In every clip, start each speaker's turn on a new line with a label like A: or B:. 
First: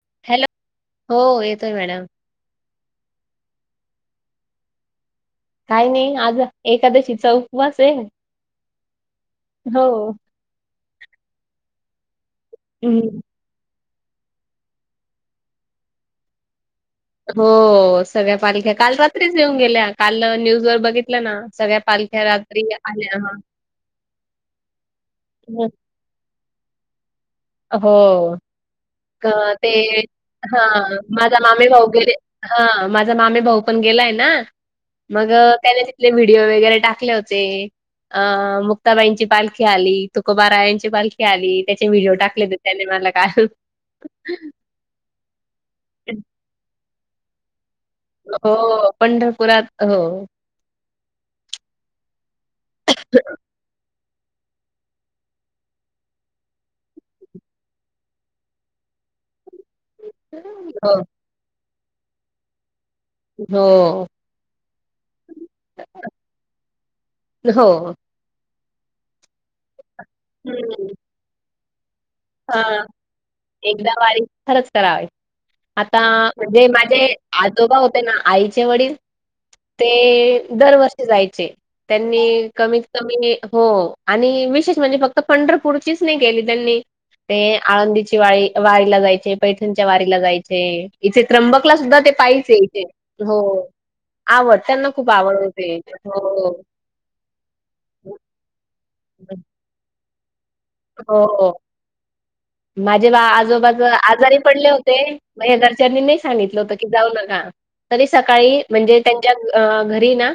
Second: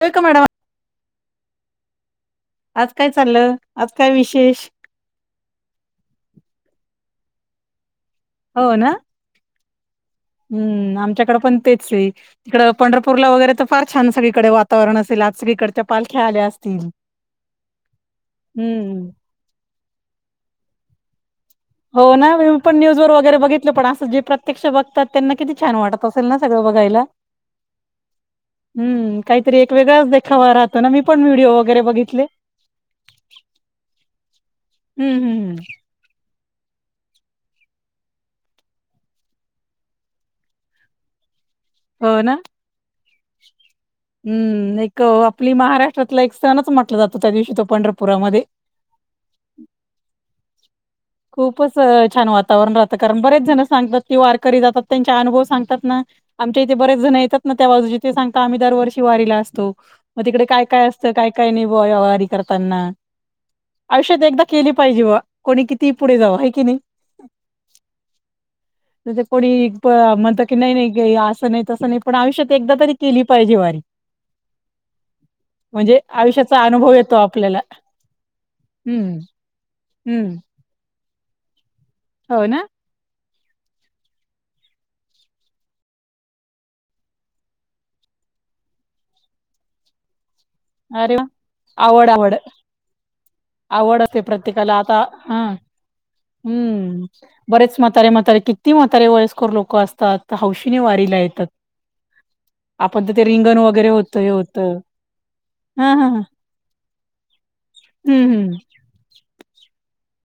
A: येतोय का madam
B: hello हो येतोय मॅडम.
A: आज काय चाललं? आज काय विशेष?
B: काही नाही. आज एकादशीचा उपवास आहे.
A: हो ना.
B: हो.
A: ह्म, आमच्याकडे पण तेच हे इकडे
B: हम्म.
A: पंढरपूरला वगैरे तर फार छान सगळीकडे वातावरण असेल, आज सगळी कडच्या पालख्या आल्या असतील.
B: हो सगळ्या पालख्या काल
A: हम्म
B: रात्रीच येऊन गेल्या, काल न्यूज वर बघितलं ना सगळ्या
A: हो
B: पालख्या
A: ना मी
B: रात्री
A: पण न्यूज वर
B: आल्या हा
A: वगैरे बघितलं, पण असं जे प्रत्यक्ष बघतात त्यांना किती छान वाटत असेल ना सगळं बघायला.
B: अ-हो.
A: हम्म
B: ग
A: काहीतरी
B: ते
A: एक वेगळाच देखावा राहतो ना
B: हं
A: मी पण
B: माझा
A: व्हिडिओ
B: मामे
A: वगैरे
B: गरे
A: बघितले
B: हं माझा मामे भाऊ पण गेलाय ना,
A: हम्म
B: मग
A: हम्म
B: त्याने तिथले व्हिडिओ वगैरे टाकले होते. अं मुक्ताबाईंची पालखी आली, तुकोबारायांची पाल खी आली त्याचे व्हिडिओ
A: हो ना
B: टाकले होते त्याने मला काल.
A: हम्म, एक आपली महाराष्ट्रातला एक सणच म्हटला जातो त्या दिवशी तो पंढर
B: हो, पंढरपुरात हं
A: खूपच छान वातावरण राहतं कारण बरेच जण सांगतात, ती वारकरी जातात त्यांचे अनुभव सांगतात ना आमच्या इथे बरेच जण येतात ना, त्या बाजूचे ते सांगता आम्ही दरवर्षी वारीला असतो. मग तिकडे काय- काय
B: हो,
A: असतं, काय- काय नई बॉ वारी करताना.
B: हो,
A: आयुष्यात एकदा केली पाहिजे बॉ, कोणी कितीही पुढे जावो हाय कि नाही.
B: हो.
A: तुझं कोणी म्हणत की, नाही- नाही असं नाही, तसं नाही पण आयुष्यात एकदा
B: हं,
A: तरी केली पाहिजे
B: एकदा वारी खरंच करावी.
A: म्हणजे
B: आता
A: आयुष्याचा
B: म्हणजे
A: अनुभव
B: माझे
A: येतो आपल्याला
B: आजोबा होते ना, आईचे वडील
A: हम्म हम्म
B: ते दरवर्षी जायचे,
A: हो
B: त्यांनी
A: ना
B: कमी कमी हो आणि विशेष म्हणजे फक्त पंढरपूरचीच नही केली त्यांनी. ते आळंदीची वाळी वारीला जायचे पैठणच्या वारीला जाय ते
A: अरे
B: इथे
A: वा
B: त्र्यंबकला सुद्धा
A: आवड
B: ते
A: आवड
B: पाहिचे इथे, हो
A: आवड असते
B: आवडत
A: प्रत्येकाला
B: त्यांना
A: आता
B: खूप आवड
A: हा
B: होते. हो.
A: हम्म बरेच म्हातारे- म्हातारे किती म्हातारे वयस्कर लोकं असतात. हौशीने वारीला
B: हो.
A: येतात, आता
B: माझे
A: तर
B: बा
A: ते रिंगण
B: आजोबाच
A: वगैरे होतय
B: आजारी पडले
A: होतं.
B: होते. माझ्या
A: हा
B: घरच्यांनी
A: हा
B: नही
A: हा.
B: सांगितलं होतं की जाऊ नका, तरी
A: हम्म हम्म
B: सकाळी म्हणजे त्यांच्या अं घरी ना,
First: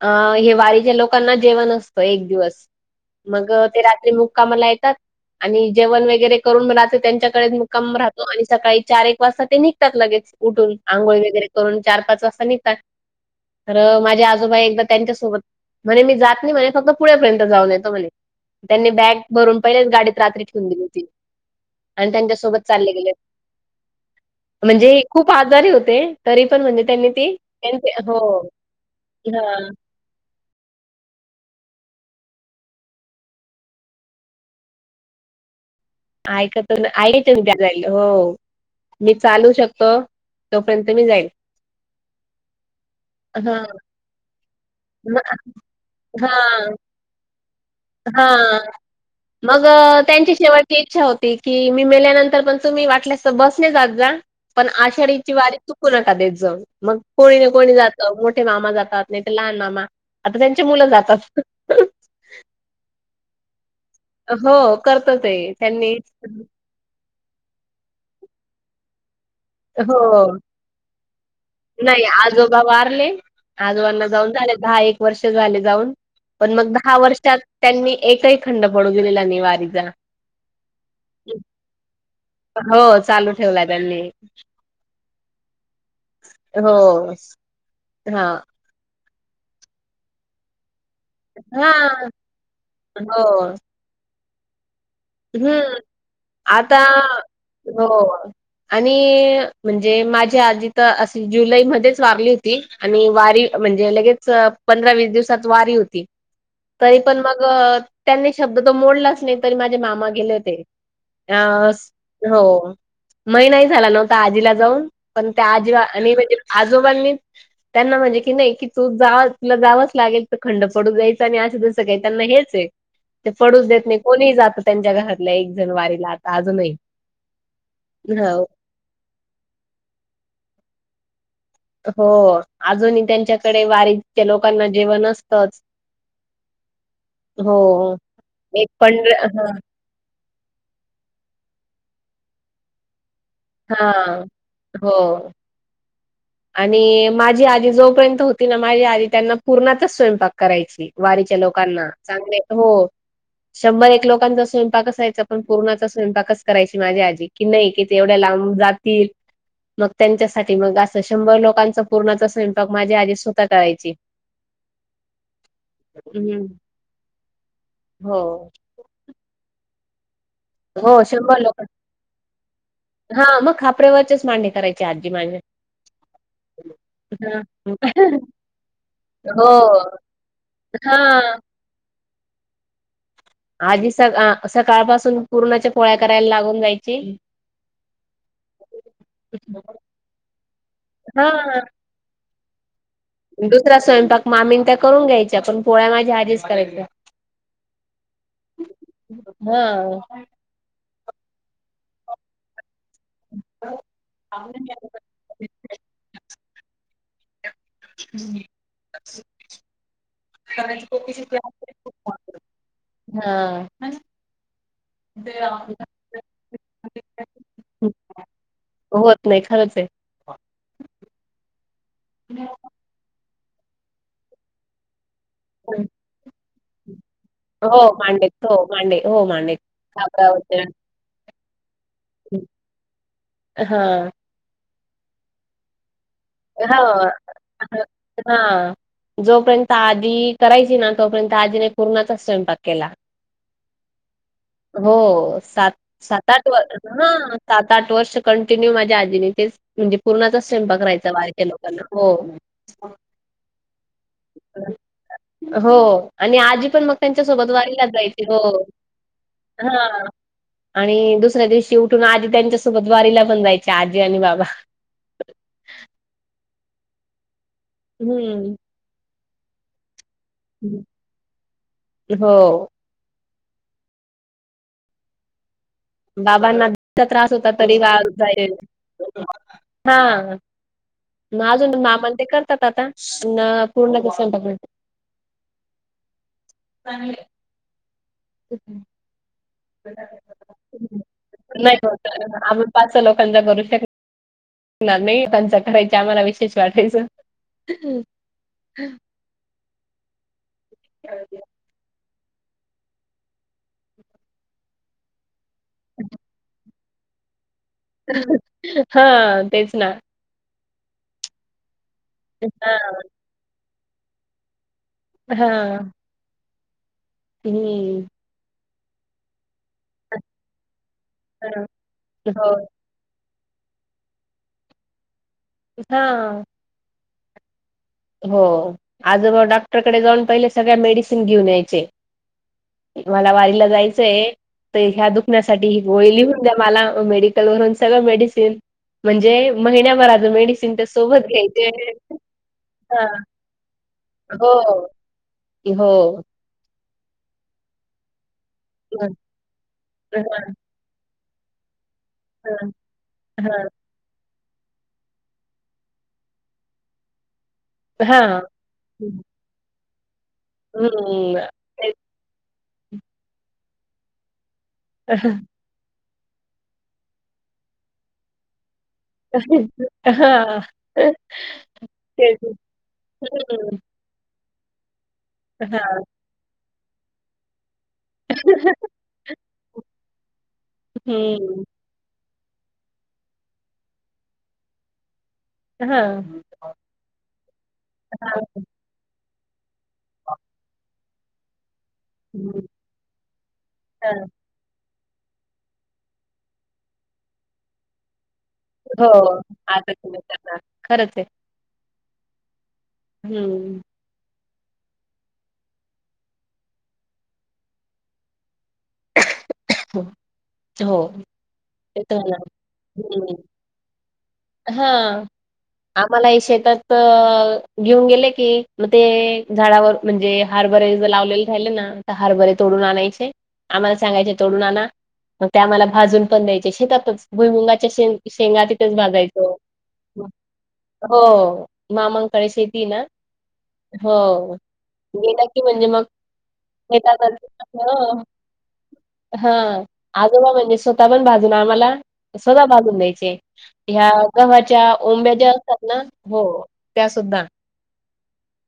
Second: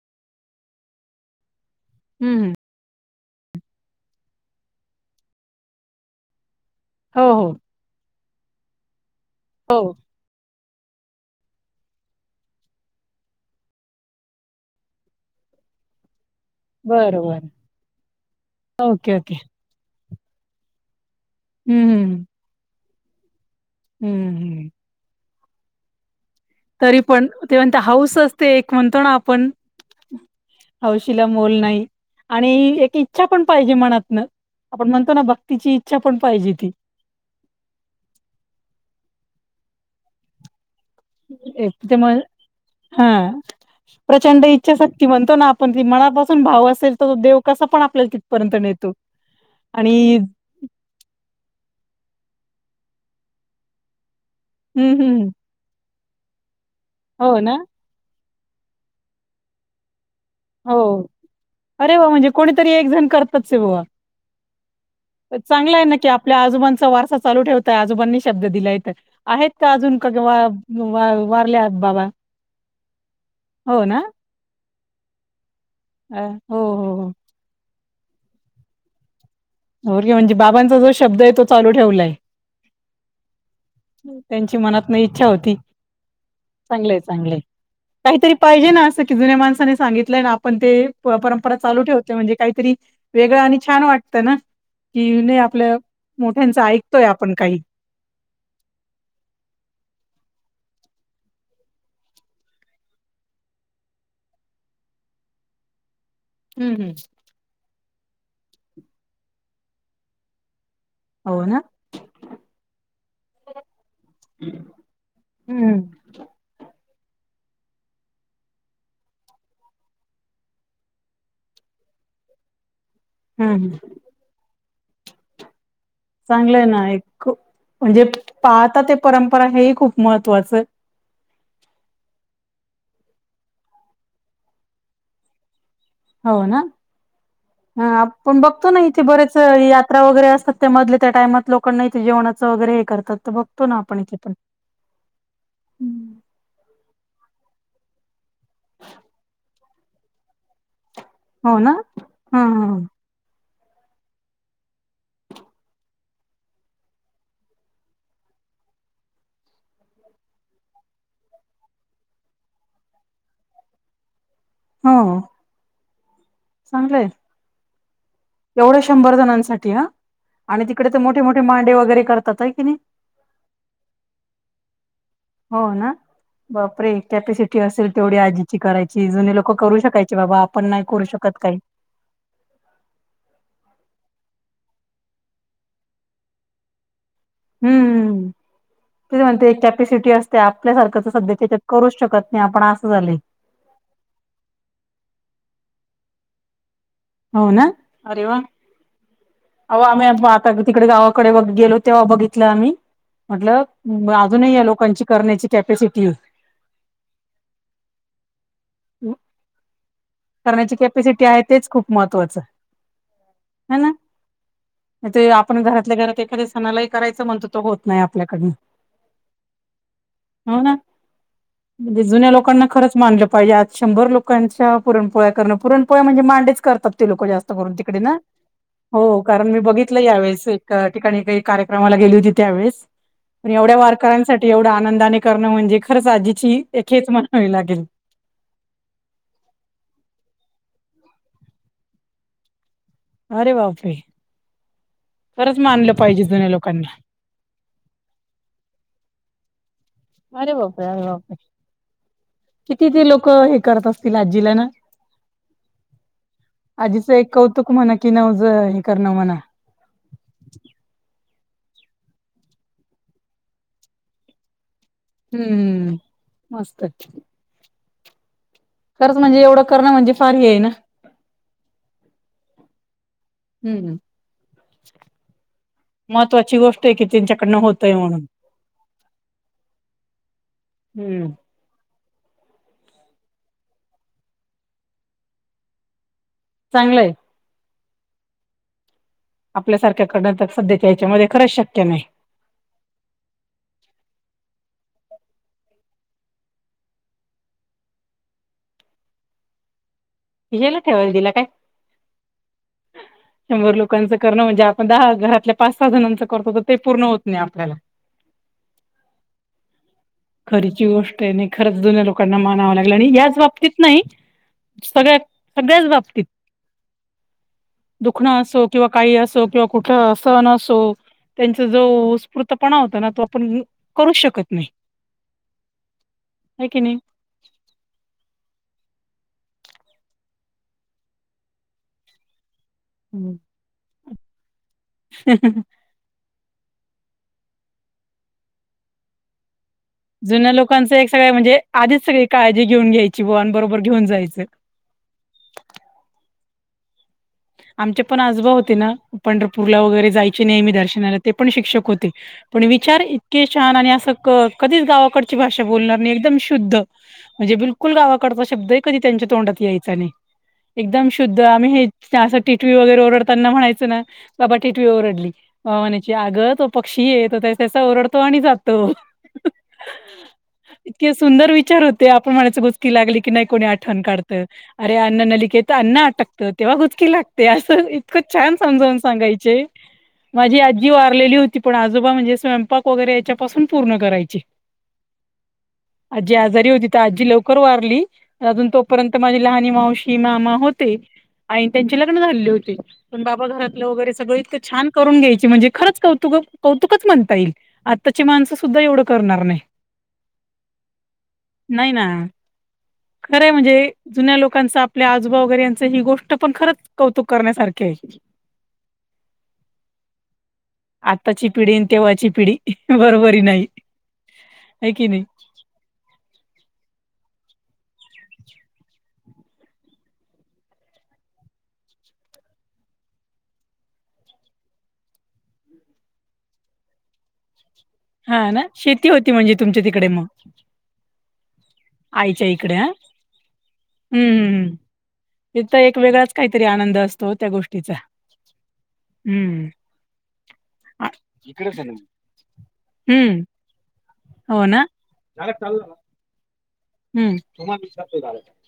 B: अं हे वारीच्या लोकांना जेवण अस तं एक
A: हम्म
B: दिवस, मग ते रात्री मुक्कामाला येतात आणि जेवण वगैरे करून मग रात्री
A: हो हो
B: त्यांच्याकडेच मुक्काम राहतो आणि सकाळी चार- एक वाजता ते
A: हो
B: निघतात लगेच. उठून आंघोळ वगैरे करून, चार- पाच वाजता निघतात. तर माझे आजोबा एकदा त्यांच्या-सोबत, म्हणे मी जात नई म्हणे फक्त
A: बरं
B: पुढेपर्यंत
A: बरं
B: जाऊन येतो म्हणे, त्यांनी
A: ओके
B: बॅग
A: ओके
B: भरून पहिलेच गाडीत रात्री ठेवून दिली होती.
A: हम्म ह्म.
B: अन त्यांच्यासोबत चालले गेले.
A: हम्म. हम्म
B: म्हणजे खूप आजारी होते. तरी पण म्ह
A: तरी पण ते म्हंता हाऊस असते, एक म्हणतो ना आपण
B: हां.
A: हौशीला मोल नाही आणि ऐक इच्छा पण पाहिजे मनातनं. आपण म्हणतो ना, ब तिची इच्छा पण पाहिजे ती.
B: ऐकत ना आईच उद्या जाईल. हो, मी चालू शकतो तोर्यंत मी जाईन.
A: [unintelligible] हा!
B: हां.
A: प्रचंड इच्छाशक्ती
B: मग
A: म्हणतो ना, आपण त मनापासून भाव असेल तो देव कसा पण आ
B: हा! मग अ
A: आणि
B: त्यांची शेवट इच्छा होती की, मी मेल्यानंतर पण तुम्ही वाटल्यास तर बसने जात जा. पण
A: हं, हं.
B: आषाढीची वारी चुकू नका देत जाऊ. मग कोणी ना कोणी जात मोठे मामा जातात, नाही तर लहान मामा, आता त्यांचे मुलं
A: हो.
B: जातात.
A: अरे वा! म्हणजे कोणीतरी एक जण करतचय बुवा.
B: हो, करतं ते.
A: पण चांगला आहे
B: त्यांनी
A: ना की, आपल्या आजोबांचा वारसा चालू ठेवत आजोबांनी शब्द दिलाय तर, आहेत का अजून, का
B: हो.
A: वा वा वारल्यात
B: नाही
A: बाबा?
B: आजोबा वारले
A: हो ना?
B: आजोबांना जाऊन झाले दहा एक वर्ष झाले जाऊन.
A: अ,
B: पण
A: हो,
B: मग
A: हो,
B: दहा
A: हो.
B: वर्षात त्यांनी एकही खंड पडू दिलेला नाही वारी
A: [unintelligible] म्हणजे बाबांचा जो शब्द आहे, तो चालू ठेवलाय.
B: हो! चालू ठेवलाय त्यांनी.
A: नाय इच्छा होती. चांगलयं,
B: हो.
A: चांगलय
B: हा
A: काहीतरी पाहिजे ना अस जुन्या माणसाने सांगितलंय, आपण ते परंपरा
B: हा
A: चालू ठेवतोय म्हणजे, काहीतरी वेगळं
B: हो
A: आणि छान वाट त ना की, नाही आपल्या
B: हम्म
A: मोठ्यांच
B: आता
A: ऐकतोय आपण काही
B: हो! आणि म्हणजे माझी आजी तर अशी जुलै मध्येच वारली होती आणि वारी म्हणजे, लगेच अ पंधरा - वीस दिवसात वारी होती.
A: हम्म हम्म.
B: तरी पण मग त्यांनी शब्द तो मोडलाच नाही. तरी माझे मामा गेले होते.
A: हो ना
B: अ, हो! महिना ही झाला न्हवता आजीला जाऊन, पण त्या आजी
A: हम्म
B: आणि म्हणजे आजोबांनी त्यांना म्हणजे की नाही, की तू जा तुला जावंच लागेल. तर खंड पडू द्यायचा नाही. असं, जसं काही त्यांना हेच आहे. ते पडूच
A: हम्म
B: देत नाही. कोणीही जात त्यांच्या घरातल्या एक जण वारीला आ
A: चांगलंय ना एक म्हणजे
B: हो.
A: पाहता ते परंपरा हेही खूप महत्त्वाचं.
B: हो! अजूनही त्यांच्याकडे वारीच्या लोकांना जेवण असतंच.
A: हो ना! ह
B: हो
A: आप आपण
B: एक
A: बघतो ना इथे
B: पंढ
A: बरेच
B: ह
A: [unintelligible] त्रा वगैरे असतात. त्या मधले त्या टाईमात लोकांना इथे जेवणाचं वगैरे हे करतात. तर बघ
B: हा! हो! आणि माझी आजी जोपर्यंत होती ना, माझी आजी त्यांना पूरणाचाच स्वयंपाक करायची. वारीच्या
A: हो ना
B: लोकांना,
A: हा
B: चांगलयं, हो! शंभर एक लोकांचा स्वयंपाक असायचा, पण पूरणाचा स्वयंपाकच करायची माझी आजी की, नाही की, ते एवढ्या लांबून जात तिलं, मग त्यांच्यासाठी मग अस तर शंभर लोकांचा पुरणाचा स्वयंपाक माझी आजी स्वतः करायची.
A: हो!
B: हम्म!
A: चांगलंय!
B: हो!
A: एवढ्या शंभर जणांसाठी ह, आणि तिकडे
B: हो
A: तर मोठे
B: शंभर
A: मोठे
B: लोक
A: मांडे वगैरे करतात, आहे की नाई?
B: हा, मग खापरेवरचेच मांडे करायची. ची आजी माझी
A: हो, ना! बापरे कॅपॅसिटी असेल तेवढी आजीची करायची जुने
B: हो
A: लोकं करू शकायचे बाबा आपण नाही
B: हा
A: करू शकत काही.
B: आजी स सकाळपासून पुर्णाच्या पोळ्या करायला लागून जायची,
A: हम्म् हम त म्हणते कॅपेसिटी असते आपल्यासारखंच
B: हा
A: सध्या याच्यात करू शकत शकत नाही आपण असं झालय.
B: दुसरा स्वयंपाक मामीने त्या करून घ्यायच्या पण पोळ्या माझ्या आजीच करायच्या.
A: हो ना, अरे वा, अओ
B: हा
A: आम बा, तिकडे गावाकडे गेलो तेव्हा बघितलो आम्ही. म्हटल अजूनही या लोकांची करण्याची कॅपॅसिटी हे.
B: [unintelligible]
A: महत्वाचं.
B: हा..
A: ते आपण घरातल्या घरात एखाद्या सणालाही करायचं म्हणल तो होत नाही आपल्याकडनं.
B: होत नाही खरंच आहे.
A: हो ना म्हणजे जुन्या लोकांना खरंच, मानल पाहिजे आज शंभर लोकांच्या पुरणपोळ्या करण
B: हं.
A: पुरणपोळ म्हणजे मांडेच करतात ते लोकं जास्त.
B: हो,
A: तिकडे ना
B: मांडेत. हो, मांडे
A: हो कारण
B: मांडे.
A: मी बघितलं
B: घाबरा
A: यावेेळेस
B: हं.
A: ऐका ठिकाणी का कार्यक्रमाला गेली होती त्यावेळेस पण एवढ्या
B: हां.
A: वारकऱ्यांसाठी एवढं आनंदाने करणं म्हजे खरंच अजी
B: हा. हा... जोपर्यंत आजी करायची ना तोपर्यंत आजीने पुरणाचं स्वयंपाक केला.
A: अरे बापरे..
B: हो
A: खरंच
B: सात
A: मानलं पाहिजे
B: सात आठ
A: जुन्या
B: व
A: लोकांना
B: ह सात आठ वर्ष कंटिन्यू माझ्या आजीने तेच म्हणजे पूर्णाचाच
A: अरे बापरे अरे बापरे
B: स्वयंपाकराहायचा. लोकांना हो..
A: किती ते लोक हे करत असतील आजीला ना
B: हो आणि आजी पण मग
A: आजीचं
B: त्यांच्या
A: एक
B: सोबत
A: कौतुक
B: वारीला
A: म्हणा की
B: जायची हो.
A: नवज हे करणं म्हणा
B: हा. आणि दुसऱ्या दिवशी उठून आजी त्यांच्यासोबत वारीला पण जायचे आजी आणि बाबा.
A: हम्म हमम.. मस्तय.
B: हम्म..
A: खरंच म्हणजे एवढ करणं म्हणजे फार हेना.
B: हो
A: हम्म... महत्त्वाची
B: बाबांनाचा
A: गोष्ट आहे
B: इतका
A: की
B: त्रास होता
A: त्यांच्याकडनं
B: तरी
A: होतय
B: वा
A: म्हणून
B: जा हा
A: हम्म
B: नाल अ मामण ते करतात आता पुरणाचा स्वयंपाक नाही
A: चांगलंय.
B: [inaudible]
A: आपल्यासारख्या करण तर सध्याच्या याच्यामध्ये खरंच शक्य नाही.
B: [unintelligible] पाच लोकांचा करू शकतो. नाही नाही त्यांच्याकडे आम्हाला विशेष वाटायच.
A: याला ठेवायला दिला काय? शंभर लोकांच करणं म्हणजे आपण दहा घरातल्या पाच सहा जणांच करतो. ते पूर्ण होत नाही आपल्याला.
B: हा तेच ना,
A: खरीची गोष्ट आहे, आणि खरंच जुन्या लोकांना मानावं
B: हा
A: लागलं आणि याच बाबतीत नाही. सगळ्या -सगळ्याच बाबतीत.
B: हम्,
A: दुखणं असो किंवा काही असो किंवा कुठं असह न असो. त्यांचा जो
B: हो
A: स्फूर्तपणा होता, ना तो आपण करू शकत नाही?
B: हा,
A: क नाही?
B: हो आजबाऊ डॉक्टरकडे जाऊन पहिले सगळ्या मेडिसिन घेऊन यायचे. मला
A: हम्म.
B: वारीला जायचंय, तर ह्या दुखण्यासाठी गोड़ी लिहुन दया मला मेडिकल वून मेडिसिन म्हणजे, म म
A: जुन्या
B: मेडिसिन त्या
A: लोकांचं एक
B: सोबत
A: सगळ्या म्हणजे
B: घ्यायचे?
A: आधीच सगळी काळजी घ्याची.
B: हां. हो की हो,
A: आमचे पण आजबा होते ना,
B: हं,
A: पंढरपूरला वगैरे
B: हां,
A: जायचे नाही म्ही दर्शनाला ते पण शिक्षक होते? पण
B: हां,
A: विचार इतके
B: हां,
A: छान आणि असं, कधीच गावाकडची भाषा बोलणार नाही, एकदम शुद्ध म्हणजे बिलु. कुल गावाकडचा
B: हां.
A: शब्द आहे कधी त्यांच्या तोंडात यायचा नाही, एकदम शुद्ध
B: हं,
A: आम्ही हे!
B: तेच.
A: असं टिटवी वगैरे ओरडताना म्हणायचं ना, बाबा टिटवी ओरडली. आगं तो पक्षी येतो, त्यास आणि जातो?
B: हां.
A: इतके सुंदर विचार होते, आपण
B: तेच.
A: म्हणाच गोस्की लागली की नाही कोणी आठवण काढत. अरे, अन्न
B: हं,
A: नलिकेत
B: हां.
A: अन्न अटकतं तेव्हा घुचकी लागत? ते असं इतकं छान समजावून सांगायचे माझी आ, ी वारलेली होती
B: हं.
A: पण आजोबा म्हणजे स्वयंपाक वगैरे याच्यापासून पूर्ण करायची.
B: हां,
A: आजी
B: हां.
A: आजारी होती तर आजी लवकर वारली, अजून तोपर्यंत माझी लहानी मावशी. मामा होते, आणि त्यां लग्न झालेले
B: हं,
A: होते पण बाबा घरातलं वगैरे
B: हां.
A: सगळ इ छान, घय म्हणे खौ म्हण ये आ माण [unintelligible] सुद्धा
B: हो,
A: करणार
B: आता तुम्ही करणार. खरंच आहे.
A: नाही, नाही? खरं म्हणजे,
B: हं,
A: जुन्या लोकांचं आपल्या आजोबा वगैरे यांच ही गोष्ट पण खरंच कौतुक करण्यासारखी आहे?
B: ह,
A: आत्ताची पिढी आणि तेव्हाची
B: आहे.
A: पिढी बरोबर नाही? आहे
B: हा?
A: की नाही
B: अम्हाला हे शेतात... घेऊन गेल.. की मग ते झाडावर, म्हणजे हारभरे लावलेले राहिले ना. तर तोडून आणायचे? आम्हाला सांगायचे तोडूनना आना, मग ते आम्हाला भाजून पण द्यायचे शेतातच? भुई मुंगाच्या शे
A: हा ना
B: शेंगा तिथच
A: शेती होती
B: भागायच
A: म्हणजे तुमच्या तिकडे मग
B: हो,
A: आईच्या
B: मामांकडे श
A: इकडे
B: यती
A: हा
B: ना. हो
A: हम्म हम्म हम्म.
B: गेत की
A: तिथं
B: म्हणजे
A: एक वेगळाच काहीतरी आनंद
B: मगेतात,
A: असतो त्या गोष्टीचा
B: हा
A: हम्म
B: आजोबा म्हणजे स्वतः
A: आ
B: पण भाजू ना आम्हाला, स्वतः बजून द्यायचे
A: हम्म
B: ह्या
A: हो ना
B: गव्हाच्या ओंब्या ज्या असतात. ना हो, त्यासुद्धा.
A: हम् तुम वि झा [unintelligible]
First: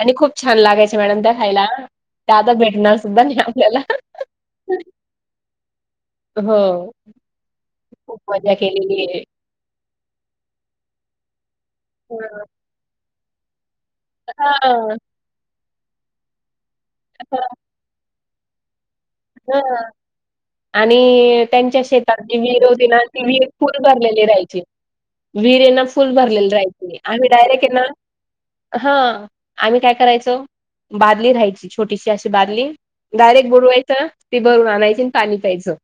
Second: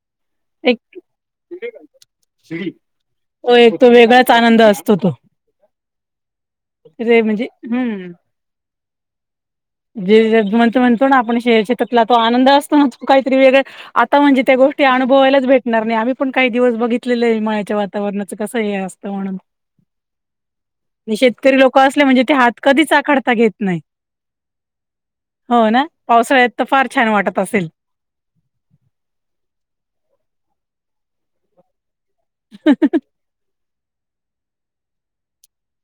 B: आणि खूप छान लागायचे मॅडम खायला? ते आता भेटणार सुद्धा नाही
A: तो एक
B: आपल्याला,
A: तो वेगळाच आनंद असतो तो
B: हो
A: रे म्हणजे हम्म
B: खूप मजा केलेली आहे.
A: जे ज म्हणतो म्हणतो ना आपण शेर शेतातला तो
B: हां.
A: आनंद असतो ना. काहीतरी वेगळ, आता म्हणजे त्या गोष्टी अनुभवायलाच भेटणार नाही आम्ही पण काही दिवस बघितलेले आहे मळ्याच्यावर. वातावरणाचं कसं हे अस
B: हो. आणि
A: शेतकरी लोक
B: त्यांच्या
A: असले
B: शेतात
A: म्हणजे ते
B: जी
A: हात
B: विहीर होती
A: कधीच
B: ना ती
A: आखडता
B: विहीर
A: घेत
B: फुल
A: नाही
B: भरलेली राहायची.
A: हो
B: वीरेना
A: ना
B: फुल भरलेले
A: पावसाळ्यात तर फार
B: राहायचे
A: छान
B: आम्ही
A: वाटत
B: डायरेक्ट
A: असेल
B: यांना हा आम्ही काय करायचो बादली राहायची छोटीशी अशी बादली. डायरेक्ट बुडवायंच ती भरून आणायची आणि पाणी प्यायचं.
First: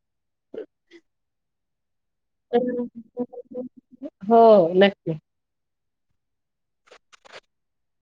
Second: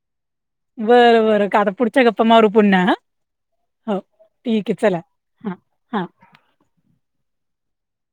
A: बरं बर का आता पुढच्या गप्पा मारु पुन्हा हा, हो ठीक आहे चला. हा हा